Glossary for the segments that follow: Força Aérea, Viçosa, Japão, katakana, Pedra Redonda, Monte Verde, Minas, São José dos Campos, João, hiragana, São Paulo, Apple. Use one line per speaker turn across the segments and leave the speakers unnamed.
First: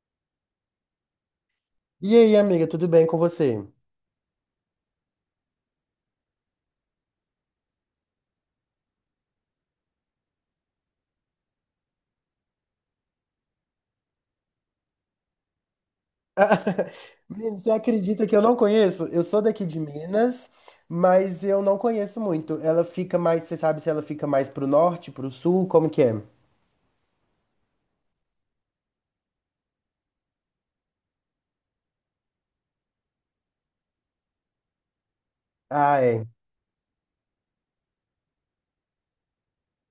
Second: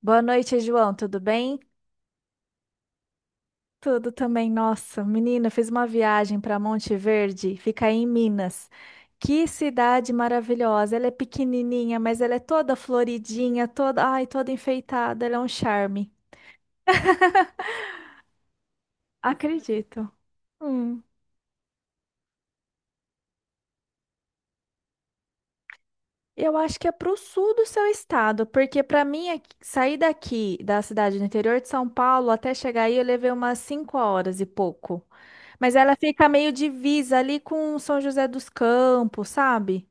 Boa noite, João. Tudo bem?
E aí, amiga, tudo bem com você?
Tudo também. Nossa, menina, fiz uma viagem para Monte Verde, fica aí em Minas. Que cidade maravilhosa! Ela é pequenininha, mas ela é toda floridinha, toda, ai, toda enfeitada. Ela é um charme.
Menino, você acredita que eu não conheço? Eu sou daqui de
Acredito.
Minas,
Hum.
mas eu não conheço muito. Ela fica mais, você sabe se ela fica mais pro norte, pro sul, como que é?
Eu acho que é pro sul do seu estado, porque para mim sair daqui da cidade do interior de São Paulo até chegar aí eu levei umas 5 horas e pouco. Mas ela
Ah, é.
fica meio divisa ali com São José dos Campos, sabe?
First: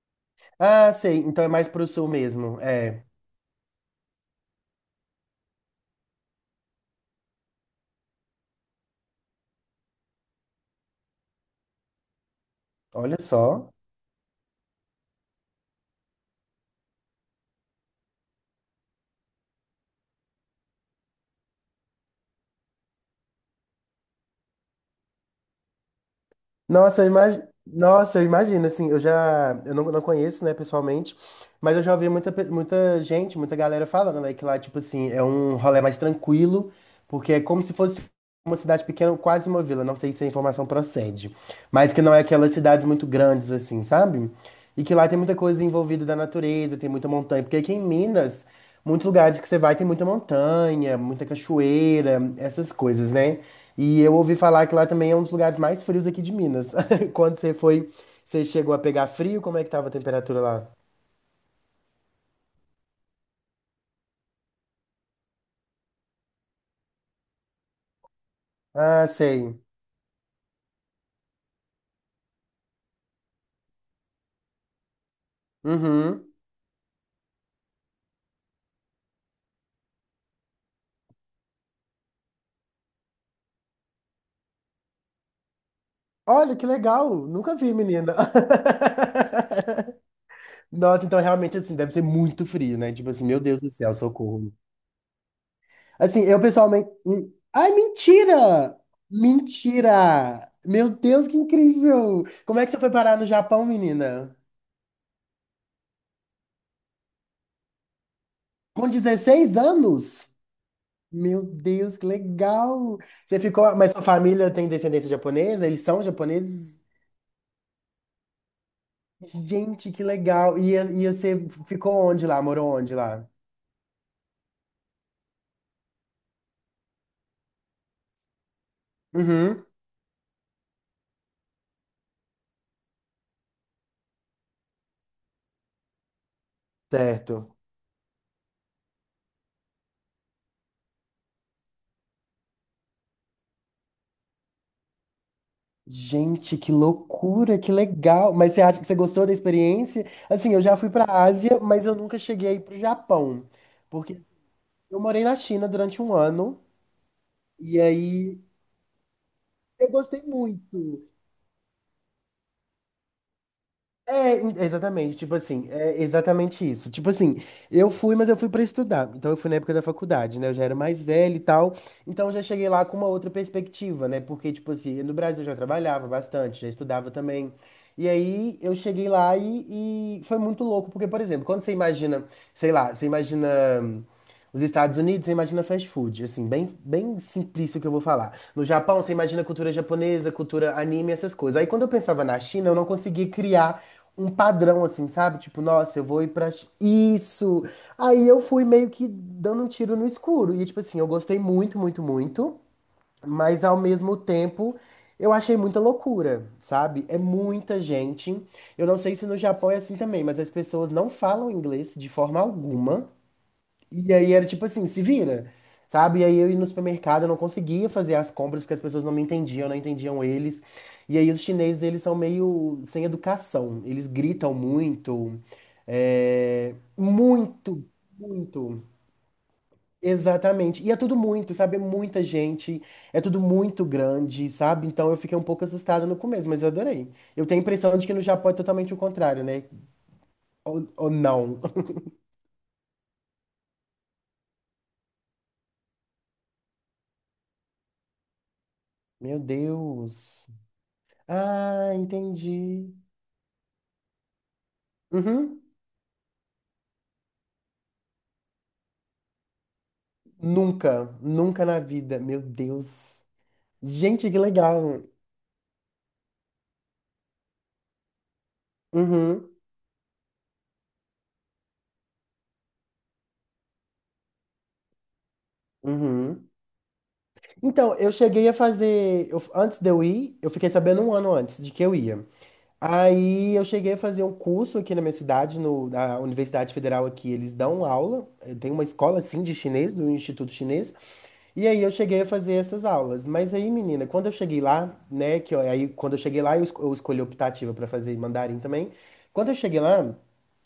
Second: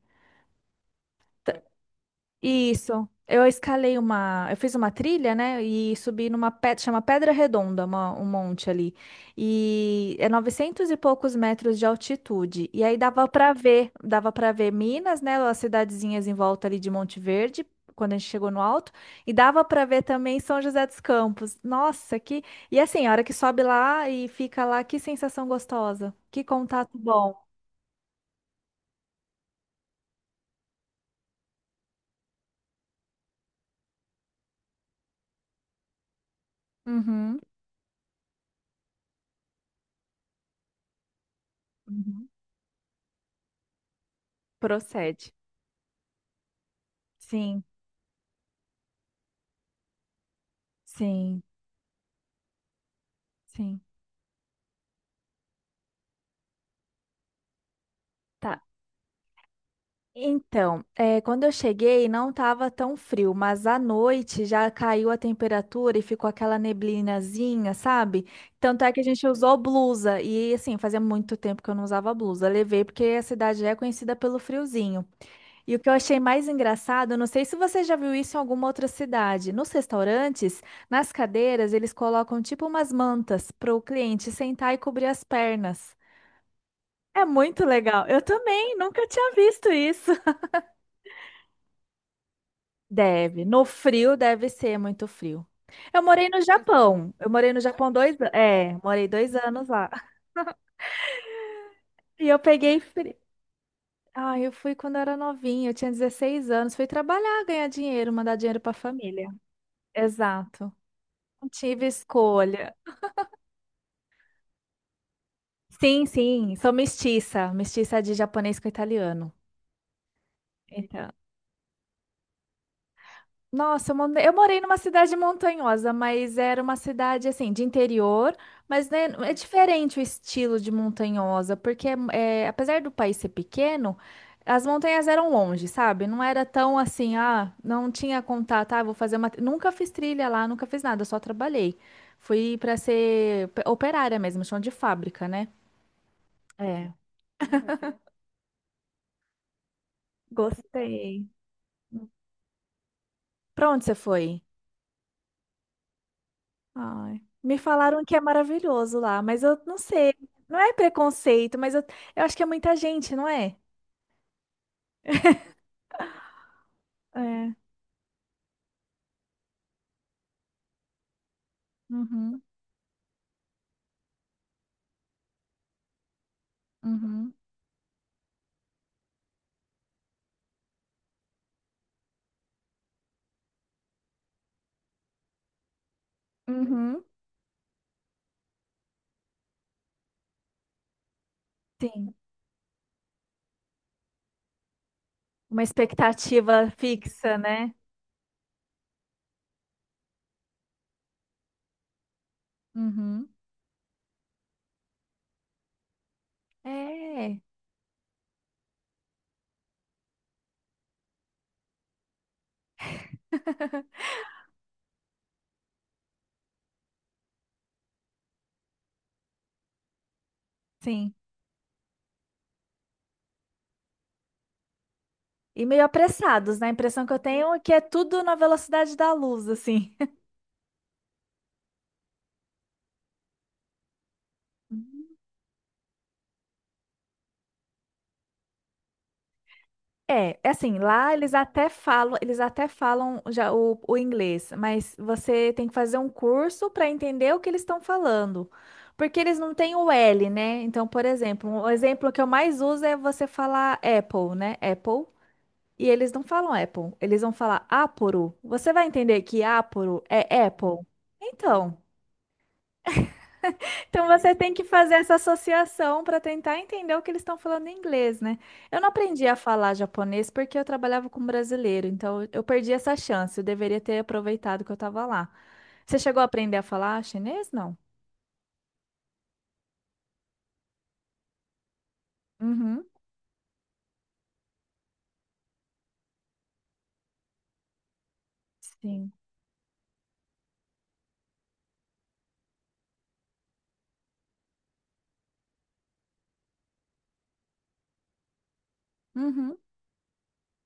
Ah, sei, então é
T-
mais pro sul mesmo. É.
Isso. Eu escalei uma. Eu fiz uma trilha, né? E subi numa pedra, chama Pedra Redonda, um monte ali. E é 900 e poucos metros de altitude. E aí
Olha
dava pra
só.
ver, dava para ver Minas, né? As cidadezinhas em volta ali de Monte Verde, quando a gente chegou no alto. E dava pra ver também São José dos Campos. Nossa, que. E assim, a hora que sobe lá e fica lá, que sensação gostosa. Que contato bom.
Nossa, eu imagino, assim, eu já, eu não conheço, né, pessoalmente, mas eu já ouvi muita gente, muita galera falando, né, que lá, tipo assim, é um rolê mais tranquilo, porque
Uhum.
é como se fosse uma cidade pequena, quase uma vila, não sei se a informação procede, mas que não é
Uhum.
aquelas cidades muito grandes, assim, sabe? E que lá tem
Procede.
muita coisa envolvida da natureza, tem muita montanha, porque
Sim,
aqui em Minas, muitos lugares que você vai tem muita montanha, muita
sim.
cachoeira, essas coisas, né?
Sim.
E eu ouvi falar que lá também é um dos lugares mais frios aqui de Minas. Quando você foi, você
Tá.
chegou a pegar frio? Como é que tava a temperatura lá?
Então, é, quando eu cheguei, não estava tão frio, mas à noite já caiu a temperatura e ficou aquela neblinazinha, sabe? Tanto é que a
Ah,
gente usou
sei.
blusa. E assim, fazia muito tempo que eu não usava blusa. Levei porque a cidade é conhecida pelo friozinho. E o que eu achei
Uhum.
mais engraçado, não sei se você já viu isso em alguma outra cidade. Nos restaurantes, nas cadeiras, eles colocam tipo umas mantas para o cliente sentar e cobrir as pernas.
Olha, que legal!
É
Nunca
muito
vi,
legal.
menina.
Eu também nunca tinha visto isso.
Nossa, então realmente assim, deve ser muito frio, né? Tipo assim, meu
Deve.
Deus
No
do céu,
frio deve
socorro.
ser muito frio. Eu
Assim,
morei no
eu pessoalmente.
Japão. Eu morei no
Ai,
Japão 2 anos. É,
mentira!
morei 2 anos lá.
Mentira! Meu Deus, que incrível!
E eu
Como é que você
peguei
foi
frio.
parar no Japão, menina?
Ah, eu fui quando eu era novinha, eu tinha 16 anos. Fui trabalhar, ganhar dinheiro, mandar dinheiro pra
Com
família.
16 anos?
Exato.
Meu
Não tive
Deus, que
escolha.
legal! Você ficou. Mas sua família tem descendência japonesa? Eles são
Sim, sim, sou
japoneses?
mestiça. Mestiça de japonês com italiano.
Gente, que legal! E,
Então,
e você ficou onde lá? Morou onde lá?
Eu morei numa cidade montanhosa, mas era uma cidade assim de interior, mas né, é
Uhum,
diferente o estilo de montanhosa, porque é, apesar do país ser pequeno, as montanhas eram longe, sabe? Não era tão assim, ah,
certo.
não tinha contato, ah, vou fazer uma. Nunca fiz trilha lá, nunca fiz nada, só trabalhei. Fui para ser operária mesmo, chão de fábrica, né?
Gente, que
É,
loucura, que legal. Mas você acha que você gostou da experiência? Assim, eu já fui para a
gostei.
Ásia, mas eu nunca cheguei para o Japão,
Pra onde você
porque
foi?
eu morei na China durante um ano
Ai, me
e
falaram que é
aí
maravilhoso lá, mas eu não
eu
sei.
gostei
Não é
muito.
preconceito, mas eu acho que é muita gente, não é?
É, exatamente, tipo assim, é exatamente isso. Tipo assim,
É.
eu fui, mas eu fui para estudar. Então eu fui na época da faculdade, né? Eu já era mais velho e tal. Então
Uhum,
já cheguei lá com uma outra perspectiva, né? Porque, tipo assim, no Brasil eu já trabalhava bastante, já estudava
uhum,
também. E aí eu cheguei lá e foi muito louco, porque, por exemplo, quando você imagina, sei lá, você imagina hum, os Estados Unidos, você imagina fast food, assim, bem,
uhum.
bem simplista o que eu vou falar. No Japão, você imagina cultura japonesa, cultura anime, essas coisas. Aí quando eu
Sim.
pensava na China, eu não conseguia criar um padrão, assim, sabe? Tipo,
Uma
nossa, eu vou ir pra
expectativa fixa,
isso.
né?
Aí eu fui meio que dando um tiro no escuro. E, tipo assim, eu gostei muito, muito, muito.
Uhum.
Mas ao mesmo tempo, eu achei muita loucura, sabe? É
É,
muita gente. Eu não sei se no Japão é assim também, mas as pessoas não falam inglês de forma alguma. E aí era tipo assim, se vira, sabe? E aí eu ia no supermercado, eu não conseguia fazer as compras porque as pessoas não me entendiam, não entendiam eles.
sim.
E aí os chineses, eles são meio sem educação. Eles gritam muito,
E meio apressados, né? A
é,
impressão que eu tenho é que é
muito,
tudo na
muito.
velocidade da luz, assim.
Exatamente. E é tudo muito, sabe? É muita gente, é tudo muito grande, sabe? Então eu fiquei um pouco assustada no começo, mas eu adorei. Eu tenho a impressão de que no Japão é totalmente o contrário, né?
É, é assim,
Ou
lá
não.
eles até falam já o inglês, mas você tem que fazer um curso para entender o que eles estão falando. Porque eles
Meu
não têm o L,
Deus.
né? Então, por exemplo, um
Ah,
exemplo que eu mais uso
entendi.
é você falar Apple, né? Apple.
Uhum.
E eles não falam Apple, eles vão falar Apple. Você vai entender que Apple é Apple?
Nunca, nunca
Então.
na vida. Meu Deus.
Então
Gente,
você
que
tem que fazer
legal.
essa associação para tentar entender o que eles estão falando em inglês, né? Eu não aprendi a
Uhum,
falar japonês porque eu trabalhava com brasileiro, então eu perdi essa chance. Eu deveria ter aproveitado que eu estava lá. Você chegou a
uhum.
aprender a falar chinês? Não.
Então, eu cheguei a fazer. Antes de eu ir, eu fiquei sabendo um ano antes de que eu ia.
Uhum.
Aí eu cheguei a fazer um curso aqui na minha cidade, no, na Universidade Federal aqui, eles dão aula, tem uma
Sim.
escola assim de chinês, do Instituto Chinês, e aí eu cheguei a fazer essas aulas. Mas aí, menina, quando eu cheguei lá, né, aí quando eu cheguei lá, eu escolhi optativa para fazer mandarim também. Quando eu
Uhum.
cheguei lá,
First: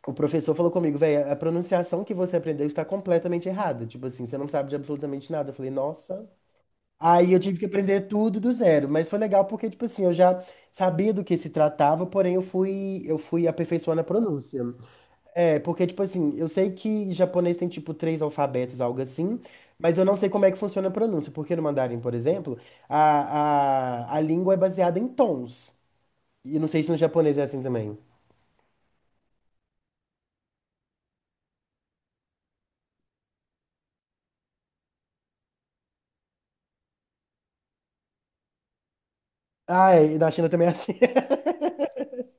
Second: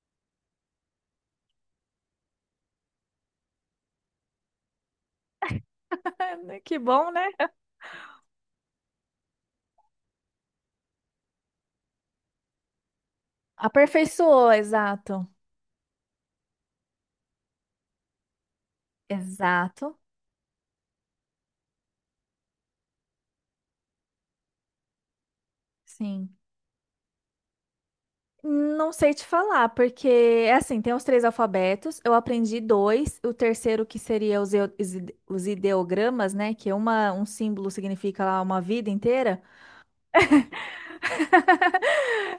o professor falou comigo, velho, a pronunciação que você aprendeu está completamente errada. Tipo assim, você não sabe de absolutamente nada. Eu falei, nossa.
Que bom, né?
Aí eu tive que aprender tudo do zero, mas foi legal porque, tipo assim, eu já sabia do que se tratava, porém eu fui aperfeiçoando a
Aperfeiçoou,
pronúncia.
exato.
É, porque, tipo assim, eu sei que japonês tem, tipo, três alfabetos, algo assim, mas
Exato.
eu não sei como é que funciona a pronúncia, porque no mandarim, por exemplo, a língua é baseada em tons.
Sim.
E não sei se no japonês é assim também.
Não sei te falar, porque é assim, tem os três alfabetos, eu aprendi dois, o terceiro que seria os ideogramas, né, que é uma, um símbolo significa lá uma vida inteira.
Ah, é, e na China também é assim.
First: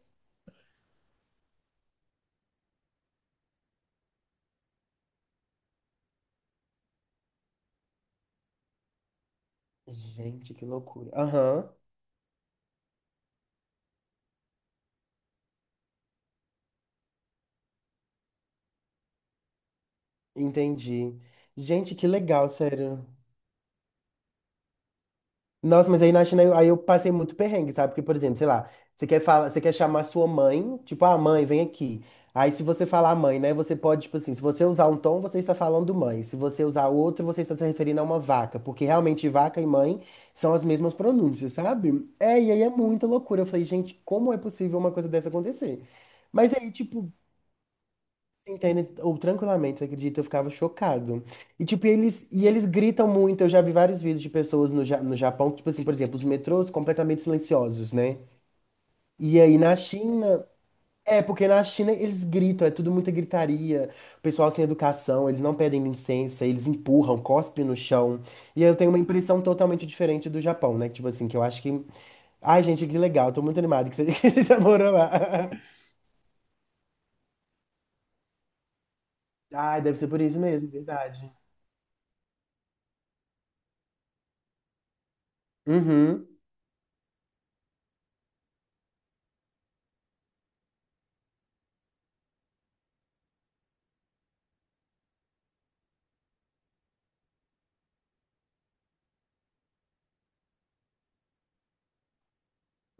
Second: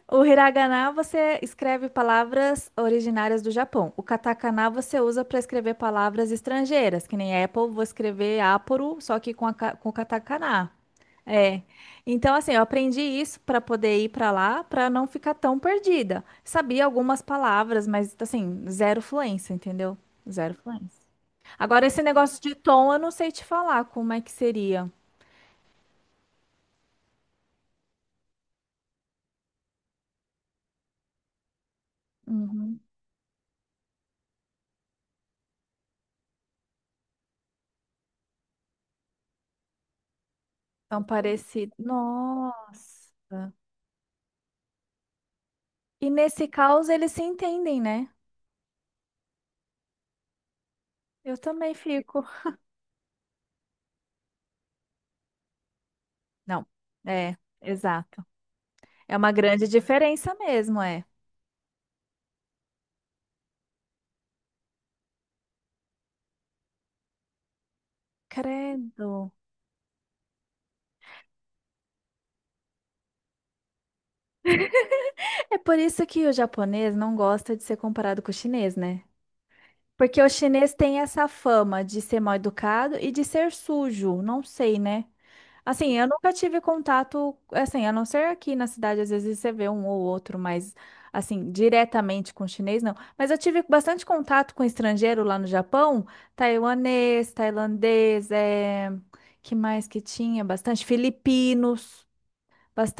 O hiragana você escreve palavras originárias do Japão. O katakana você usa para escrever palavras estrangeiras, que nem Apple, vou escrever Apple, só que com o
Gente, que
katakana.
loucura.
É.
Aham,
Então, assim, eu aprendi isso para poder ir para lá, para não ficar tão perdida. Sabia algumas palavras, mas, assim, zero fluência, entendeu? Zero fluência.
entendi.
Agora,
Gente,
esse
que
negócio
legal,
de tom, eu
sério.
não sei te falar como é que seria.
Nossa, mas aí na China aí eu passei muito perrengue, sabe? Porque, por exemplo, sei lá, você quer falar, você quer chamar sua mãe, tipo, ah, mãe, vem aqui. Aí se
Uhum.
você falar mãe, né, você pode, tipo assim, se você usar um tom, você está falando mãe. Se você usar outro, você está se referindo a uma vaca, porque realmente vaca e mãe são as mesmas
Tão
pronúncias,
parecido.
sabe? É, e aí é muita
Nossa.
loucura. Eu falei, gente, como é possível uma coisa dessa acontecer?
E nesse
Mas aí,
caos, eles
tipo,
se entendem, né?
entende? Ou tranquilamente, você acredita? Eu ficava chocado.
Eu
E
também
tipo,
fico.
eles, e eles gritam muito. Eu já vi vários vídeos de pessoas no Japão, tipo assim, por exemplo, os
Não.
metrôs completamente
É,
silenciosos, né?
exato. É uma
E aí
grande
na
diferença
China,
mesmo, é.
é, porque na China eles gritam, é tudo muita gritaria, o pessoal sem educação, eles não pedem licença, eles empurram, cospem no chão. E aí eu tenho uma
Credo.
impressão totalmente diferente do Japão, né? Tipo assim, que eu acho que. Ai, gente, que legal, tô muito animado que você, que você morou lá.
É por isso que o japonês não gosta de ser comparado com o chinês, né?
Ai, deve ser
Porque
por
o
isso mesmo,
chinês tem essa
verdade.
fama de ser mal educado e de ser sujo, não sei, né? Assim, eu
Uhum.
nunca tive contato, assim, a não ser aqui na cidade, às vezes você vê um ou outro, mas assim, diretamente com chinês, não. Mas eu tive bastante contato com estrangeiro lá no Japão, taiwanês, tailandês, é... que mais que tinha? Bastante filipinos,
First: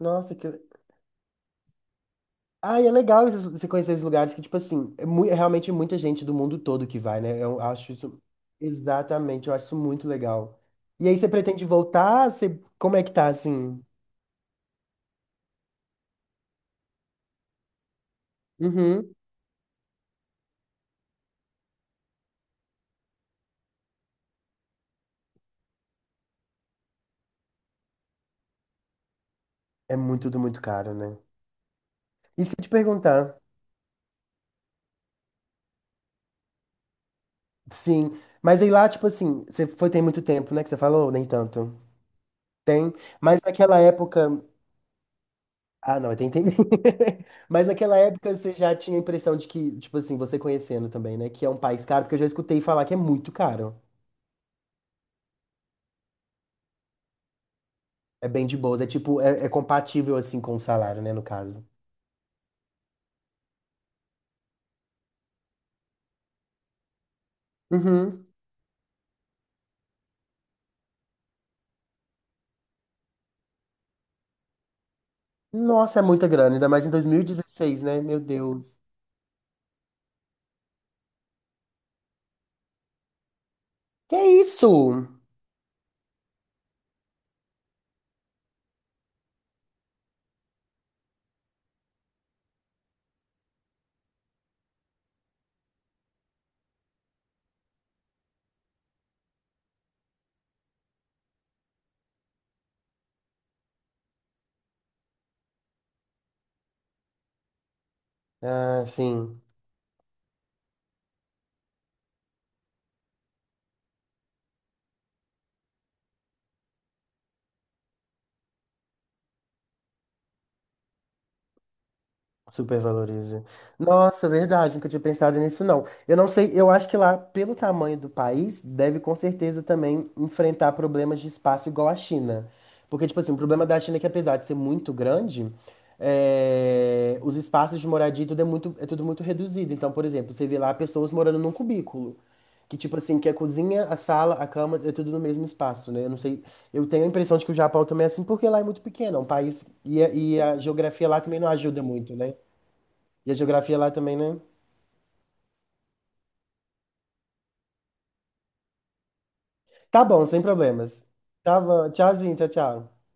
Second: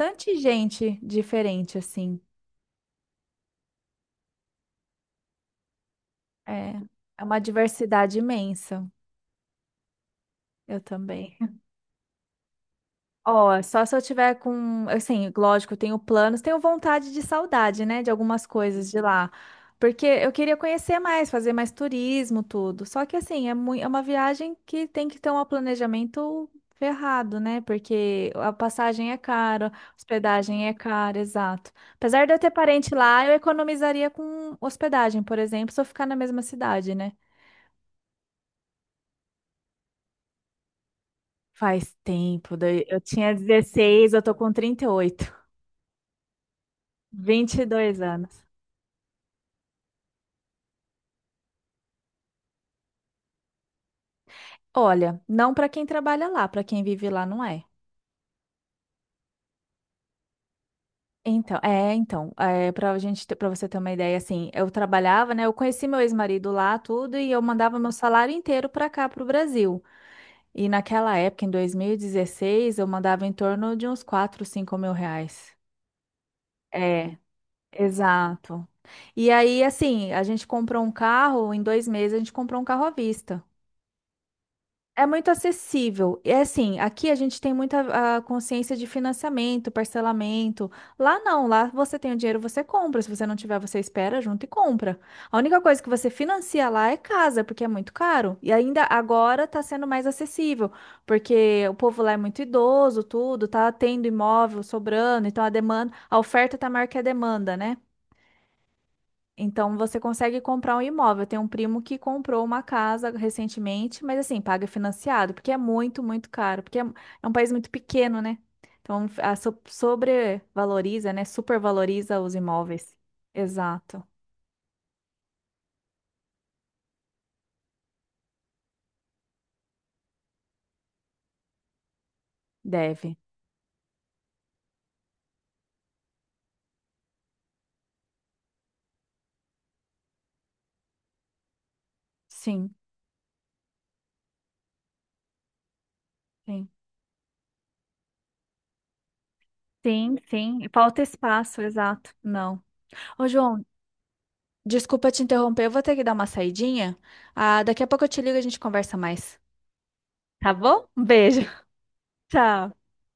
Nossa, que.
gente diferente, assim.
Ah, é legal você conhecer esses lugares que, tipo assim, é, é realmente muita gente do mundo
É,
todo que vai,
é uma
né? Eu acho
diversidade
isso.
imensa.
Exatamente, eu acho isso muito legal.
Eu
E aí, você
também.
pretende voltar? Você... Como é que tá,
Ó,
assim?
só se eu tiver com, assim, lógico, eu tenho planos, tenho vontade de saudade, né, de algumas coisas de
Uhum.
lá, porque eu queria conhecer mais, fazer mais turismo, tudo. Só que assim, é muito, é uma viagem que tem que ter um planejamento ferrado, né? Porque a passagem é cara, a
É muito, tudo muito
hospedagem é
caro,
cara,
né?
exato. Apesar de eu ter
Isso que eu ia te
parente lá, eu
perguntar.
economizaria com hospedagem, por exemplo, se eu ficar na mesma cidade, né?
Sim. Mas aí lá, tipo assim, você foi tem muito tempo, né? Que você falou, nem tanto.
Faz tempo, daí-
Tem.
eu tinha
Mas naquela
16, eu tô
época.
com 38
Ah, não, tem tempo.
vinte e
Mas naquela
dois
época
anos.
você já tinha a impressão de que, tipo assim, você conhecendo também, né? Que é um país caro, porque eu já escutei falar que é muito caro.
Olha, não para quem trabalha lá, para quem vive lá não é.
É bem de boas. É tipo, é, é compatível assim com o salário, né, no
Então,
caso.
é, então, é, para gente, para você ter uma ideia, assim, eu trabalhava, né? Eu conheci meu ex-marido lá, tudo, e eu mandava meu
Uhum.
salário inteiro para cá, para o Brasil. E naquela época, em 2016, eu mandava em torno de uns 4, 5 mil reais.
Nossa, é muita grana, ainda mais em
É,
2016, né? Meu
exato.
Deus.
E aí, assim, a gente comprou um carro, em 2 meses a gente comprou um carro à vista.
Que isso?
É muito acessível. É assim, aqui a gente tem muita a consciência de financiamento, parcelamento. Lá não, lá você tem o dinheiro, você compra. Se você não tiver, você espera junto e compra. A única coisa que você financia lá é casa, porque é muito caro. E ainda agora tá sendo mais acessível, porque o povo lá é muito idoso, tudo, tá tendo imóvel sobrando, então a demanda, a oferta tá maior que a demanda, né?
Ah, sim.
Então você consegue comprar um imóvel. Tem um primo que comprou uma casa recentemente, mas assim, paga financiado, porque é muito, muito caro, porque é um país muito pequeno, né? Então a sobrevaloriza, né? Supervaloriza os imóveis.
Supervaloriza.
Exato.
Nossa, verdade, nunca tinha pensado nisso, não. Eu não sei, eu acho que lá, pelo tamanho do país, deve com certeza também enfrentar problemas de espaço igual a China. Porque,
Deve.
tipo assim, o problema da China é que apesar de ser muito grande, é, os espaços de moradia e tudo é muito, é tudo muito reduzido. Então, por exemplo, você vê lá pessoas morando num cubículo.
Sim,
Que, tipo assim, que a cozinha, a sala, a cama, é tudo no mesmo espaço, né? Eu não sei,
sim.
eu tenho a impressão de que o Japão também é assim, porque lá é muito pequeno, é um país, e a,
Sim,
e a
sim. E falta
geografia lá também não
espaço,
ajuda
exato.
muito, né?
Não. Ô,
E a
João,
geografia lá também, né?
desculpa te interromper, eu vou ter que dar uma saidinha. Ah, daqui a pouco eu te ligo e a gente conversa mais.
Tá bom, sem
Tá bom?
problemas.
Um beijo.
Tava. Tchauzinho, tchau,
Tchau.
tchau.